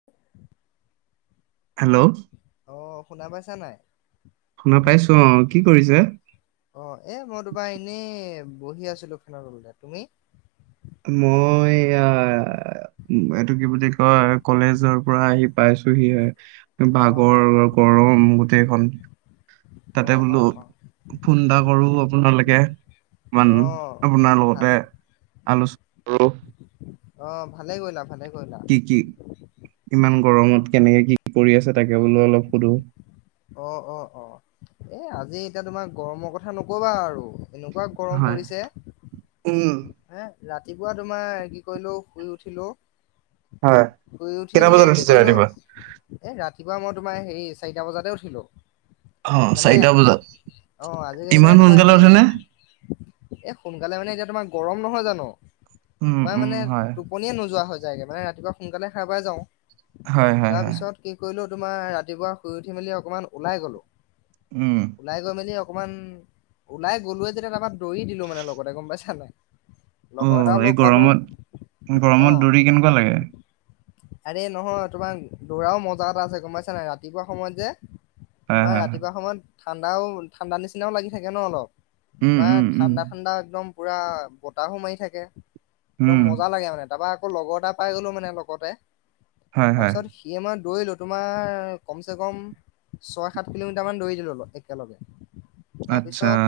[inaudible] Hello অ শুনা পাইছা নাই? শুনা পাইছো অ কি কৰিছে? অ এ মই তোমাৰ এনেই বহি আছিলো ফেন তলতে তুমি? মই এ এইটো কি বুলি কয়। কলেজৰ পৰা আহি পাইছোহিহে অ অ ভাগৰ গৰম গোটেইখন। অ তাতে অ বোলো, অ ফোন এটা কৰোঁ আপোনালৈকে। অকমান অ আপোনাৰ ভাল লগতে আলোচনা কৰোঁ। অ', ভালেই কৰিলা, ভালেই কৰিলা। কি কি! ইমান গৰমত কেনেকে কি কৰি আছে, তাকে বোলো অলপ সোধোঁ! অ'অ'অ', এ আজি এতিয়া তোমাৰ গৰমৰ কথা নক'বা আৰু, এনেকুৱা গৰম হয়, পৰিছে উম্। হে ৰাতিপুৱা তোমাৰ কি কৰিলোঁ, শুই উঠিলোঁ। হয় শুই উঠি কেইটা বজাত পেলাই কি উঠিছে কৰিলোঁ? ৰাতিপুৱা এ ৰাতিপুৱা মই তোমাৰ হেৰি, চাৰিটা বজাতে উঠিলোঁ। অ মানে, চাৰিটা বজাত অ' আজিকালি ইমান মানে তোমাৰ সোনকালে সেই উঠেনে এ সোনকালে মানে এতিয়া তোমাৰ গৰম নহয় জানোঁ, উম তোমাৰ উম মানে হয় টোপনিয়ে নোযোৱা হৈ যায়গৈ মানে, ৰাতিপুৱা সোনকালে সাৰ পাই যাওঁ। হয় হয় হয় তাৰপিছত কি কৰিলোঁ? তোমাৰ ৰাতিপুৱা শুই উঠি মেলি অকনমান ওলাই গলোঁ। উম্। ওলাই গৈ মেলি অকণমান, ওলাই গ'লোৱে যেতিয়া তাৰপৰা দৌৰি দিলোঁ মানে লগতে, গম পাইছা নাই। অ' লগৰ এটাও এই লগ পালোঁ, গৰমত অ'। গৰমত দৌৰি কেনেকুৱা লাগে? আৰে নহয়, তোমাৰ দৌৰাও মজা এটা আছে, গম পাইছা নাই। ৰাতিপুৱা সময়ত যে হয়, তোমাৰ হয়, হয়। ৰাতিপুৱা সময়ত ঠাণ্ডাও, ঠাণ্ডা নিচিনাও লাগি থাকে ন' অলপ উম, উম, তোমাৰ। উম, ঠাণ্ডা ঠাণ্ডা একদম পূৰা বতাহো মাৰি থাকে, উম, একদম মজা লাগে মানে তাৰপৰা। আকৌ লগৰ এটা পাই গ'লো, মানে লগতে। হয়, হয়। তাৰপিছত সিয়ে মইয়ে দৌৰিলোঁ, তোমাৰ কমচে কম ছয় সাত কিলোমিটাৰ মান দৌৰি দিলোঁ, একেলগে। আচ্ছা, তাৰপিছত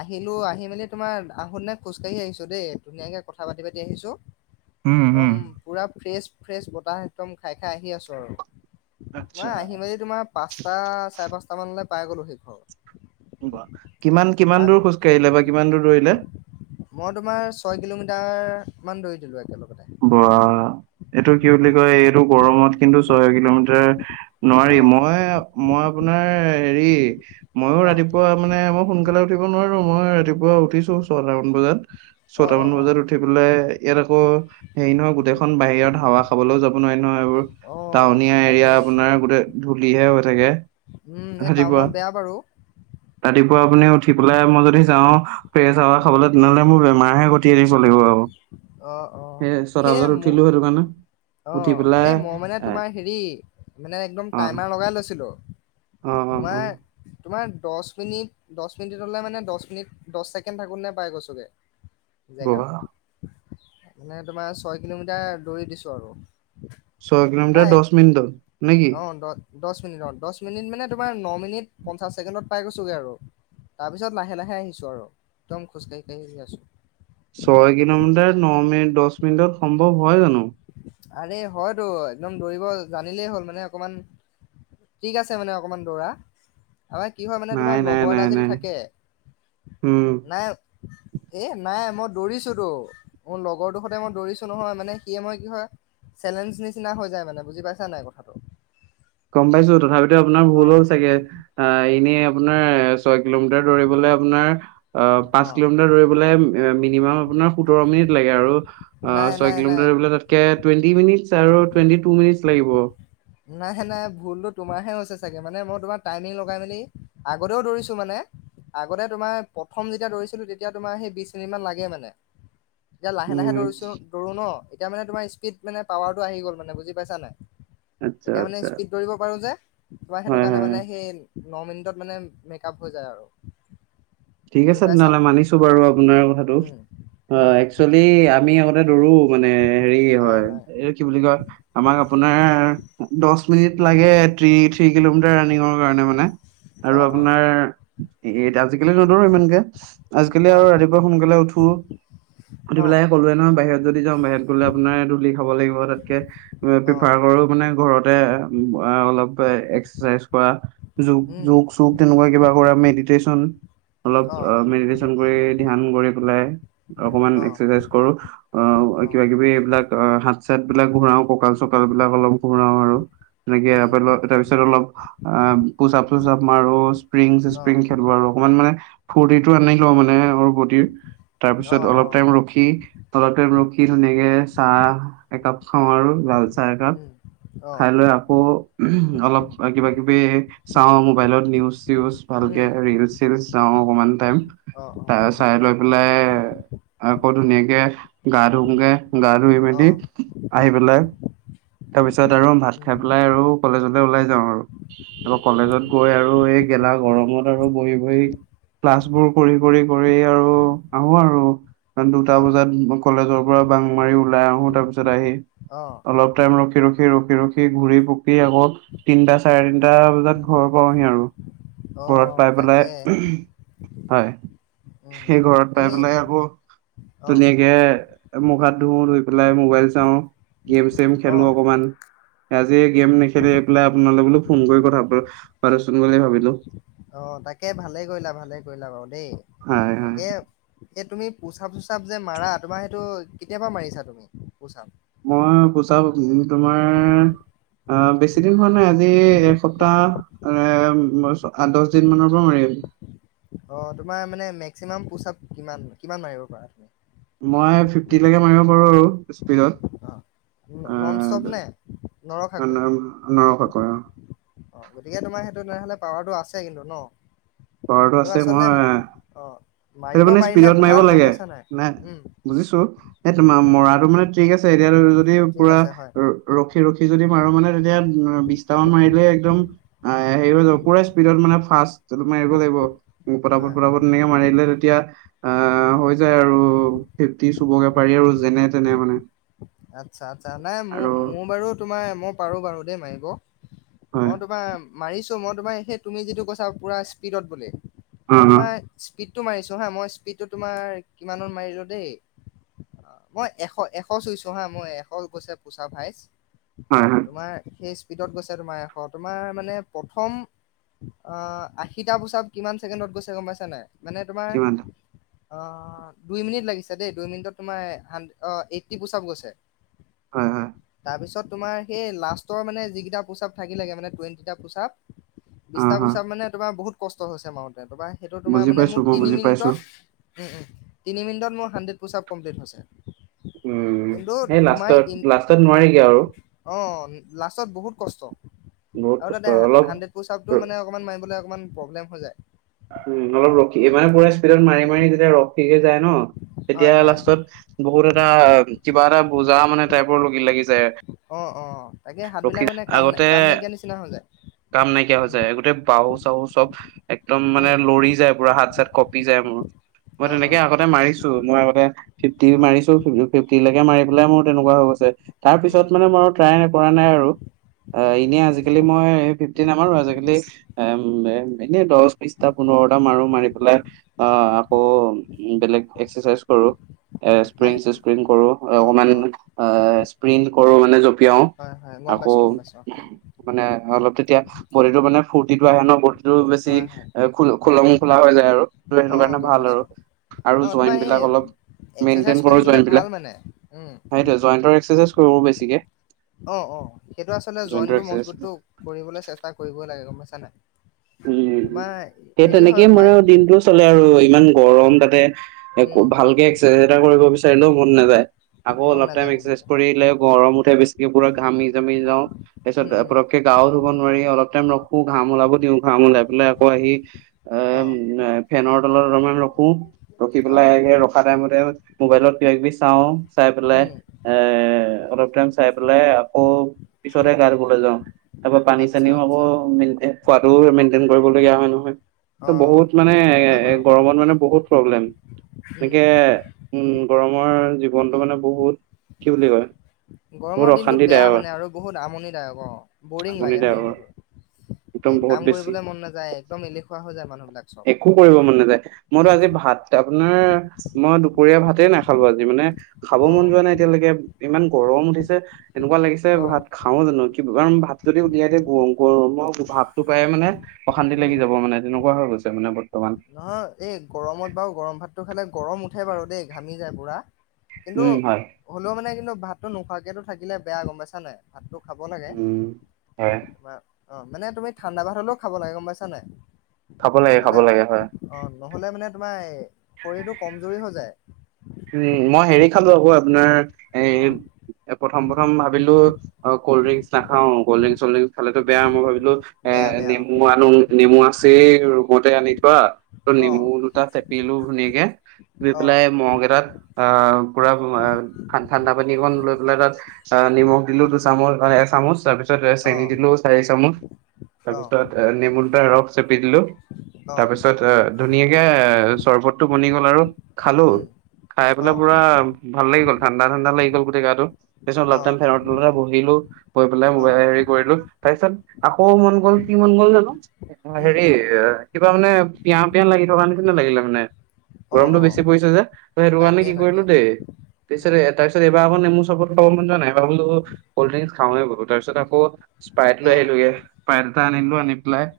আহিলোঁ, আহি মেলি তোমাৰ আহোঁতেনে খোজকাঢ়ি আহিছোঁ দেই, ধুনীয়াকৈ কথা পাতি পাতি আহিছোঁ। উম, উম। একদম পূৰা ফ্ৰেছ ফ্ৰেছ বতাহ একদম খাই খাই আহি আছোঁ আৰু, আচ্ছা, তোমাৰ আহি মেলি তোমাৰ পাঁচটা, চাৰে পাঁচটামানলৈ পাই গ'লোঁহি ঘৰ। কিমান, কিমান তাৰ দূৰ খোজকাঢ়িলা বা কিমান দূৰ দৌৰিলা। মই তোমাৰ ছয় কিলোমিটাৰ মান দৌৰি দিলোঁ একেলগতে। বা এইটো কি বুলি কয়, এইটো গৰমত কিন্তু ছয় কিলোমিটাৰ অ নোৱাৰি। মই মই আপোনাৰ হেৰি, ময়ো অ ৰাতিপুৱা মানে মই সোনকালে উঠিব নোৱাৰোঁ, মই ৰাতিপুৱা উঠিছোঁ, ছটামান বজাত। অ অ ছয়টামান অ বজাত উঠি পেলাই, ইয়াত আকৌ হেৰি নহয়, গোটেইখন বাহিৰত হাৱা খাবলৈও যাব নোৱাৰি নহয়। এইবোৰ আৰু অ টাউনীয়া এৰিয়া, তাকে আপোনাৰ গোটেই ধূলিহে হৈ থাকে। উম্, সেই ৰাতিপুৱা। টাউনত বেয়া বাৰু। ৰাতিপুৱা আপুনি উঠি পেলাই, মই যদি যাওঁ, ফ্ৰেছ হাৱা উম খাবলৈ। তেনেহ'লে মোৰ বেমাৰহে ঘটি আনিব লাগিব আৰু। অ'অ', সেই মোৰ সেইটো কাৰণে উঠি অ', পেলাই এই মই মানে এ তোমাৰ হেৰি, মানে একদম অ টাইমাৰ লগাই লৈছিলোঁ। অ অ অ তোমাৰ, তোমাৰ দহ মিনিট দহ মিনিট হ'লে, মানে দহ দহ ছেকেণ্ড থাকোতেনে পাই গৈছোঁগে, বহা জেগাত। মানে তোমাৰ, ছয় কিলোমিটাৰ দৌৰি দিছোঁ আৰু। ছয় কিলোমিটাৰ, প্ৰায় দহ মিনিটত নেকি? অ দহ দহ মিনিটত, দহ মিনিট মানে তোমাৰ ন মিনিট পঞ্চাশ ছেকেণ্ডত পাই গৈছোঁগে আৰু। তাৰপিছত ন লাহে লাহে আহিছো আৰু একদম খোজ কাঢ়ি আছো। ছয় কিলোমিটাৰ ন মিনিট দহ মিনিটৰ সম্ভৱ হয় জানো? আৰে হয়তো একদম দৌৰিব জানিলেই হ'ল মানে অকমান ট্ৰিক আছে মানে অকমান দৌৰা। অই কি হয় মানে নাই তোমাৰ নাই লগৰ এটা নাই যদি নাই থাকে, উম নাই এ নাই মই দৌৰিছো ত মোৰ লগৰ তো সতে মই দৌৰিছো নহয়, মানে ইয়ে মই কি হয় চেলেঞ্জ নিচিনা হৈ যায় মানে বুজি পাইছা নাই কথাটো। গম পাইছো তথাপিতো আপোনাৰ অ ভুল হয় চাগে। আই এনেই আপোনাৰ ছয় কিলোমিটাৰ দৌৰিবলে আপোনাৰ আহ অ পাঁচ কিলোমিটাৰ মিনিমাম আপোনাৰ সোতৰ মিনিট লাগে আৰু অ নাই ছয় নাই নাই কিলোমিটাৰ দৌৰিবলে তাতকে টুৱেণ্টি মিনিট আৰু টুৱেটি টিনি লাগিব। নাই নাই ভুলতো তোমাৰহে হৈছে চাগে মানে মই তোমাৰ টাইমিং লগাই মেলি আগতেও দৌৰিছো মানে। আগতে তোমাৰ প্ৰথম যেতিয়া দৌৰিছিলো তেতিয়া তোমাৰ সেই বিশ মিনিট মান লাগে মানে। এতিয়া লাহে উম লাহে দৌৰিছো দৌৰো ন এতিয়া মানে তোমাৰ স্পীড মানে পাৱাৰটো আহি গ'ল মান বুজি পাইছা নাই। আচ্ছা এতিয়া মানে আচ্ছা স্পীড দৌৰিব পাৰো যে তোমাৰ সেইটো হয়, কাৰণে হয়, হয়। মানে সে ন মিনিটত মানে মেকআপ হৈ যায় আৰু। ঠিক বুজি আছে পাইছা তেনেহ'লে মানিছো বাৰু, আপোনাৰ কথাটো উম, অ উম, একচেলি আমি নে দৌৰো মানে হেৰি হয় এইটো কি বুলি কয় আমাক আপোনাৰ দহ মিনিট উম, লাগে থ্ৰি কিলোমিটাৰ ৰানিঙৰ কাৰণে মানে। আৰু অ', অ', আপোনাৰ এট আজিকালি নদৌৰো ইমানকে। আজিকালি আৰু হয়, হয়, ৰাতিপুৱাই সোনকালে উঠো উঠি অ', পেলাই ক'লোৱে নহয় বাহিৰত যদি যাওঁ বাহিৰত গ'লে আপোনাৰ ধূলি খাব লাগিব তাতকে প্ৰিফাৰ অ', কৰো মানে ঘৰতে আ অলপ এ এক্সাৰচাইজ কৰা। যোগ উম, যোগ চোগ তেনেকুৱা কিবা কৰা মেডিটেচন অলপ অ মেডিতে চন কৰি ধ্যান কৰি পেলাই আৰু অকমান অ', এক্সাৰচাইজ কৰো। অ কিবা কিবি এইবিলাক হাত চাত বিলাক ঘূৰাও ককাল চকালবিলাক অলপ ঘূৰাও আৰু। সেনেকে আ উম, আপাৰ ল তাৰ পিছত অলপ অ পুচাপ চুচাপ মাৰো স্প্ৰিং স্প্ৰিং অ', খেলো আৰু। অকমান মানে ফূৰ্তিটো আনি উম, লওঁ মানে আৰু বডিৰ তাৰপিছত অ', অলপ অ', টাইম ৰখি অলল টাইম ৰখি ধুনীয়াকে চাহ একাপ খাওঁ আৰু লাল চাহ একাপ উম, অ', খাই লৈ আক অলপ কিবা কিবি চাওঁ মোবাইলত নিউজ চিউজ ভালকে উম, ৰিলচ চিলিছ চাওঁ অকমান টাইম অ', তাচ চাই লৈ পেলাই আক ধুনীয়াকে গা ধুও গে। গা ধুই অ', মেলি অ', আহি পেলাই তাৰপিছত আৰু ভাত উম, খাই পেলাই আৰু কলেজলে ওলাই যাওঁ আৰু ত উম, উম, কলেজত গৈ আৰু এই গেলা গৰমত আৰু বহি বহি ক্লাছবোৰ কৰি কৰি কৰি আৰু আহো আৰু। কাৰণ দুটা অ', বজাত মই কলেজৰ পৰা বাং মাৰি ওলাই আহো তাৰপিছত আহি অ', অলপ অলপ টাইম ৰখি ৰখি ৰখি ৰখি ঘূৰি পুকি আকৌ তিনটা চাৰে তিনটা বজাত ঘৰৰ পাওহি আৰু, ঘৰত অ', পাই তাকে, পেলাই, হয়। উম, সেই ঘৰত পাই তুমি পেলাই আকৌ অ', তুনীয়াকে মুখ হাত ধুও ধুই পেলাই মোবাইল চাওঁ গেম চেম খেলো অ', অকমান। আজি এই গেম নেখেলি পেলাই আপোনালে বোলো ফোন কৰি কথা পাতোচোন বুলি ভাবিলো। অ তাকে ভালে কৰিলা ভালে কৰিলা বাৰু দেই। হয় হয় তাকে এই তুমি পুচাব চুচাব যে মাৰা তোমাৰ সেইটো কেতিয়াৰ পৰা মাৰি আছা তুমি পুচাব? মই পোচাব তোমাৰ অ বেছি দিন হোৱা নাই, আজি এসপ্তাহ এ আঠ দহ দিনমানৰ পৰা মাৰি আছো। অ তোমাৰ মানে মেক্সিমাম পোচাপ কিমান কিমান মাৰিব পাৰা! মই ফিফটিলৈকে মাৰিব পাৰো। স্পীদত অ। নন ষ্টপ নে আ, নৰখাকৈ? নৰখাকৈ অৱ। অ গতিকে তোমাৰ সেইটো তেনেহলে পাৱাৰটো আছে কিন্তু ন! পাৱাৰটো এইটো আছে আচলতে মই অ সেইটো মাৰিব মানে পাৰিলে স্পীডত মাৰিব ভাল লাগে গম পাইছা নাই, উম। বুজিছো, এই তোমাৰ উম মৰাটো মানে ঠিক আছে এতিয়া যদি ঠিক পুৰা আছে হয় ৰখি ৰখি যদি মাৰো মানে তেতিয়া বিশটামান মাৰিলে একদম হেৰি হৈ উম যাব, পুৰা স্পীডত মানে ফাৰ্ষ্ট মাৰিব লাগিব ফটা হয় হয় ফত মাৰিলে তেতিয়া আহ উম হৈ যায় আৰু ফিফটি চুবগে পাৰি আৰু যেনে তেনে মানে। আচ্ছা আচ্ছা নাই মোৰ আৰু মোৰ বাৰু তোমাৰ মই পাৰো বাৰু দেই মাৰিব। হয় মই তোমাৰ মাৰিছো মই তোমাৰ সেই তুমি যিটো কৈছা পুৰা স্পীডত বুলি অ মই অ তোমাৰ স্পীডটো মাৰিছোঁ হা মই স্পীডটো তোমাৰ কিমানমানত মাৰিলোঁ দেই। অ মই এশ এশ চুইছো হা মই এশ গৈছে পোচাপ হাইচ। হয় হয়। তোমাৰ সেই স্পীডত গৈছে তোমাৰ এশ তোমাৰ মানে প্ৰথম আহ আশিটা পুচাব কিমান ছেকেণ্ডত গৈছে গম পাইছা নাই! মানে তোমাৰ কিমান অ দুই মিনিট লাগিছে দেই, দুই মিনিটত তোমাৰ এইটটি পোচপ গৈছে। হয় হয়। তাৰপিছত তোমাৰ সেই লাষ্টৰ মানে যিকেইটা পোচাব থাকিলোগে মানে টুৱেন্টি টা পোচাক। অ বিছটা হয় পুচাব মানে তোমাৰ বহুত কষ্ট হৈছে মাৰোতে তোমাৰ সেইটো তোমাৰ বুজি মানে পাইছো মোৰ মই তিনি বুজি পাইছো মিনিটত উম, উম, তিনি মিনিটত মোৰ হাণ্ড্ৰেড পোচাপ কমপ্লিট হৈছে। উম কিন্তু সেই লাষ্টত তোমাৰ ইন লাষ্টত নোৱাৰিগে আৰু অৱ, লাষ্টত বহুত কষ্ট। বহুত আৰু কষ্ট তাতে হা অলপ হাণ্ড্ৰেড পোচাপটো মানে অকণমান মাৰিবলৈ অকণমান প্ৰব্লেম হৈ যায়। উম, অলপ ৰখি দিবা পোৰা ইস্পীডত মাৰি মাৰি যেতিয়া ৰখি দিবা ন হয় তেতিয়া হয় লাষ্টত বহুত এটা কিবা এটা বুজা মানে টাইপৰ লগ লাগি যায়। অৱ অৱ তাকে ৰখি হাতবিলাক মানে কাম আগতে কাম নাইকিয়া নিচিনা হৈ যায়। কাম নাইকিয়া হৈ উম যায় গোটেই বাহু চাহু চ'ব একদম মানে উম লৰি যায় পুৰা হাত চাত কঁপি যায় মোৰ। মই অ অ তেনেকে আগতে মাৰিছো মই আগতে ফিফটি অ মাৰিছো। [unintelligible] ফিফটি লৈকে মাৰি পেলাই মোৰ তেনেকুৱা হৈ গৈছে। তাৰ উম পিছত মানে মই ট্ৰাই কৰা নাই আৰু অ উম এনে আজি আজি কালি মই ফিফটি নামাৰো আজি কালি এনে দহ দশটা পোন্ধৰটা মাৰো মাৰি পেলাই অ আকৌ বেলেগ এক্সাচাইজ কৰোঁ। এ, উম ইস্প্ৰিং মানে চিস্পিং কৰো অ অকমান অ অ', ইস্প্ৰিং কৰো মানে জপ জঁপিয়াও, হয় হয় গম আকৌ পাইছো গম পাইছো মানে অলপ তেতিয়া বদিটো মানে ফূৰ্তি আহে ন বদিটো বেছি হয় হয় এ খোল, খোলোং খোলা হৈ যায় আৰু সেইটো অ কাৰণে গম ভাল আৰু পাইছো অ আৰু তোমাৰ জইণ্ট এই বিলাক অলপ এক্সাৰচাইজ মেইনটেইন কৰি কৰো থাকিলে জইণ্ট ভাল বিলাক। মানে উম সেইটোৱে জইণ্টৰ এক্সেচাইজ কৰোঁ বেছিকে। অ', অ' সেইটো আচলতে জইন্টৰ জইনটো এক্সাৰচাইজ মজবুতটো কৰিবলৈ চেষ্টা কৰিবই লাগে গম পইচা নাই। উম, তোমাৰ সেই হেৰি তেনেকে হয় মই তোমাৰ ও আৰু দিনটোত আচলতে আৰু ইমান গৰম তাতে উম ভালকে এক্সেচাইজ এটা কৰিব বিচাৰিলেও মন নাযায়। আকৌ মন অলপ টাইম নাযায় মন এক্সেচাইজ নাযায় কৰিলে গৰম উঠে বেছিকে পূৰা ঘামি-জামি যাওঁ তাৰপিছত উম উম অলপ তাকে গা ধুব নোৱাৰি অলপ টাইম ৰখো ঘাঁম ওলাব দিও ঘাম ওলাই পেলাই আকৌ আহি এ অ ফেনৰ তলত অলমান ৰখো ৰখি অ পেলাই ৰখা টাইমতে মোবাইলত কিবা কিবি চাওঁ চাই পেলাই উম এ অলপ টাইম চাই পেলাই আকৌ পিছত হে গা ধুব যাও। তাৰ পৰা পানী আচ্ছা চানীও আকৌ আচ্ছা মেইনটেইন খোৱাটোও মেইনটেইন কৰিবলগীয়া হয় অ নহয়। বহুত সেইটো মানে সেইটো হয় বাৰু গৰমত মানে বহুত প্ৰব্লেম উম তাকে উম, গৰমৰ জীৱনটো মানে বহুত কি বুলি কয়। বহুত গৰমৰ দিনটো বেয়া অশান্তিদায়ক মানে আৰু বহুত আমনি দায়ক অ' বৰিং লাগে হয় আমনিদায়ক নহয় বাৰু। একদম এ বহুত কাম বেছি কৰিবলৈ মন নাযায় একদম এলেহুৱা হৈ যায় মানুহবিলাক চব একো কৰিব মন নাযায় মইতো উম আজি ভাত এতিয়া আপোনাৰ মই দুপৰীয়া ভাতেই নাখালো আজি মানে খাব অ মন যোৱা নাই। এতিয়ালৈকে ইমান গৰম উঠিছে, এনেকুৱা লাগিছে অ ভাত খ খাও জানো কিবা ভাত যদি উলিয়াই দিয়ে গম গৰমৰ ভাৱটো পায়ে মানে অশান্তি লাগি উম যাব মানে তেনেকুৱা হৈ গৈছে মানে ব নহয় এই গৰমত বাৰু গৰম ভাতটো খালে গৰম উঠে বাৰু দেই ঘামি যায় পুৰা। কিন্তু উম, হয়। হ'লেও মানে কিন্তু ভাতটো নোখোৱাকেতো থাকিলে বেয়া গম পাইছা নাই। ভাতটো খাব লাগে উম, হয় তোমা অ' মানে তুমি ঠাণ্ডা ভাত হলেও খাব লাগে গম পাইছা নাই? খাব লাগে, খাব নহ'লে লাগে হয়। অ' নহ'লে মানে তোমাৰ শৰীৰটো কমজোৰি হৈ যায়। উম, মই হেৰি খালো আপোনাৰ এ অ এ প্ৰথম, প্ৰথম ভাবিলো অ' কলড্ৰিংছ নাখাও কলড্ৰিং-চলড্ৰিং খালেটো বেয়া মই ভাবিলো এ বেয়া বেয়া নেমু আৰু নেমু আছে ৰুমতে আনি থোৱা। অ অ'নেমু দুটা চেপিলো ধুনীয়াকে দি অ পেলাই মগ এটা তাত আহ পুৰা ঠাণ্ডা পানী অকন লৈ পেলাই তাত অ' নিমখ দিলো দিলো চামুচ এ চামুচ তাৰপিছত তাৰপিছত অ চেনি দিলো চাৰি চামুচ অ তাৰপিছত নেমু দুটা ৰস চেপিটিলো অ তাৰ পিছত ধুনীয়াকে বনি গ'ল আৰু খালো উম খাই অ পেলাই পুৰা ভাল লাগি গ'ল ঠাণ্ডা, ঠাণ্ডা লাগি গল গোটেই গাটো। তাৰিত অলপ অ টাইম ফেনৰ তলতে বহিলো, বহি পেলাই অ মবাই কৰিলো তাৰ পিছত আকৌ মন গ'ল কি মন গ'ল জানো উম হেৰি এ কিবা মানে পিয়াহ পিয়ান লাগি থকা নে কি নে লাগিলে মানে অ গৰমতটো অ বেছি পৰিছে যে। ত সেৰুৱানে তাকে কি কৰিলো তাকে দেই তাৰ উম পিছ তাৰপিছত এইবাৰ আকে মোৰ চাপ খাব মন যোৱা নাই এইবাৰ বোলো কল্ড ড্ৰিংক খাওনে বলো তাৰপিছত আকৌ স্প্ৰাইট অ লৈ আহিলোগে স্পাইট এটা আনিলো আনি পেলাই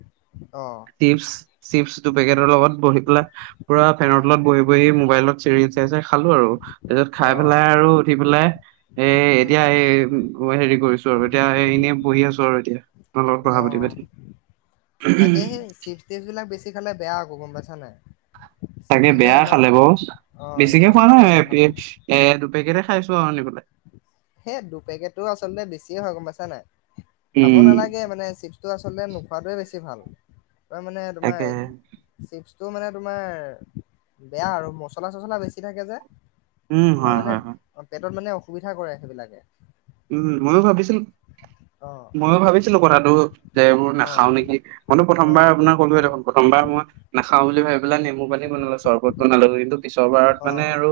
অ', চিপছ, চিপছ দু পেকেটৰ লগত বহি পেলা পুৰা ফেনৰ উম তলত বহি, বহি মোবাইলত চিৰি চ চাই খালো আৰু তাৰ পিছত অ খাই পেলাই আৰু উঠি পেলাই এ উম এতিয়া এই হেৰি কৰিছো আৰু এতিয়া এনেই বঢহি আছো আৰু এতিয়া। তাৰ লগত পঢ়া অ পাতি, পাতি। টেষ্টবিলাক বেছি খালে বেয়া আকৌ গম পাইছা নাই? চিপছ তাকে বিলাক বেয়া ইমান খালে বাৰ অ বেছিকে ইমান খোৱা খালে ভাল নাই নহয় এ দুপেকেট খাইছো আৰু আহ, পেললে। হেই দুপেকেটো আচলতে বেছিয়ে হয় গম পাইছা নাই খাব উম নালাগে মানে চিপ টো আচলতে নোখোৱাটোৱে বেছি ভাল, তাৰ মানে তোমাৰ তাকে চিপছটো মানে তোমাৰ বেয়া আৰু মচলা-চচলা বেছি থাকে যে। উম তোমাৰ হয় মানে, হয় হয় পেটত মানে অসুবিধা কৰে। এইবিলাকে। মইও ভাবিছিলোঁ। অ। মইো ভাবিছিলোঁ কথাটো, যে এইবোৰ নাখাওঁ নেকি। মইতো প্ৰথমবাৰ অঁ আপোনাৰ কলোহে দেখোন। প্ৰথমবাৰ মই নাখাওঁ বুলি ভাবি পেলাই, নেমু পানী বনালোঁ, চৰবত বনালোঁ, কিন্তু পিছৰ বাৰত মানে অঁ আৰু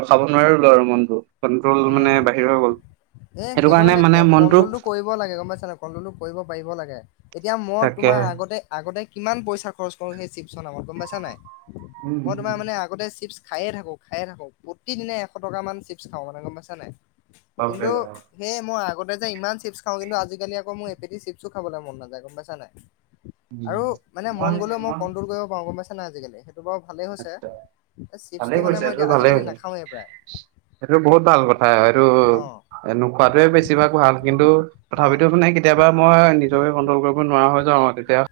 ৰখাব নোৱাৰিলোঁ আৰু। মনতটো কন্ট্ৰল মানে অঁ বাহিৰ হৈ গ'ল। এ সেইটো মানে কণ্ট্ৰলটো কৰিব লাগে, গম পাইছা নাই। কণ্ট্ৰলটো কৰিব পাৰিব লাগে। এতিয়া মই তোমাৰ তাকেহে আগতে আগতে কিমান পইচা খৰচ কৰো, সেই শিৱশৰ নামত গম পাইছা নাই? উম মই তোমাৰ উম মানে আগতে চিপছ খাই থাকোঁ, খাই থাকোঁ। প্ৰতিদিনে এশ টকা মান চিপছ গম পইচা নাই, বাপৰে কিন্তু বাপ সেই মই আগতে যে ইমান চিপছ খাওঁ, আজিকালি আকৌ মোৰ এপিচ চিপছো খাবলৈ মন নাযায় গম পাইছা নাই। উম আৰু মানে মন গ'লেও মই কণ্ট্ৰল কৰিব পাৰোঁ, গম পাইছা নাই আজিকালি সেই এইটো বৰু ভালেই হৈছে। আচ্ছা ভালে চিপছটো মই কৰিছে এইটো এতিয়া ভালে আজিকালি হৈছে নাখাওঁৱেই। এইটো বহুত ভাল কথা। এইটো অ এনেকোৱাটোৱে বেছিভাগ ভাল, কিন্তু অ তথাপিতো মানে কেত কেতিয়াবা মই নিজকে কণ্ট্ৰল কৰিব নোৱাৰা হৈ যাওঁ আৰু। তেতিয়া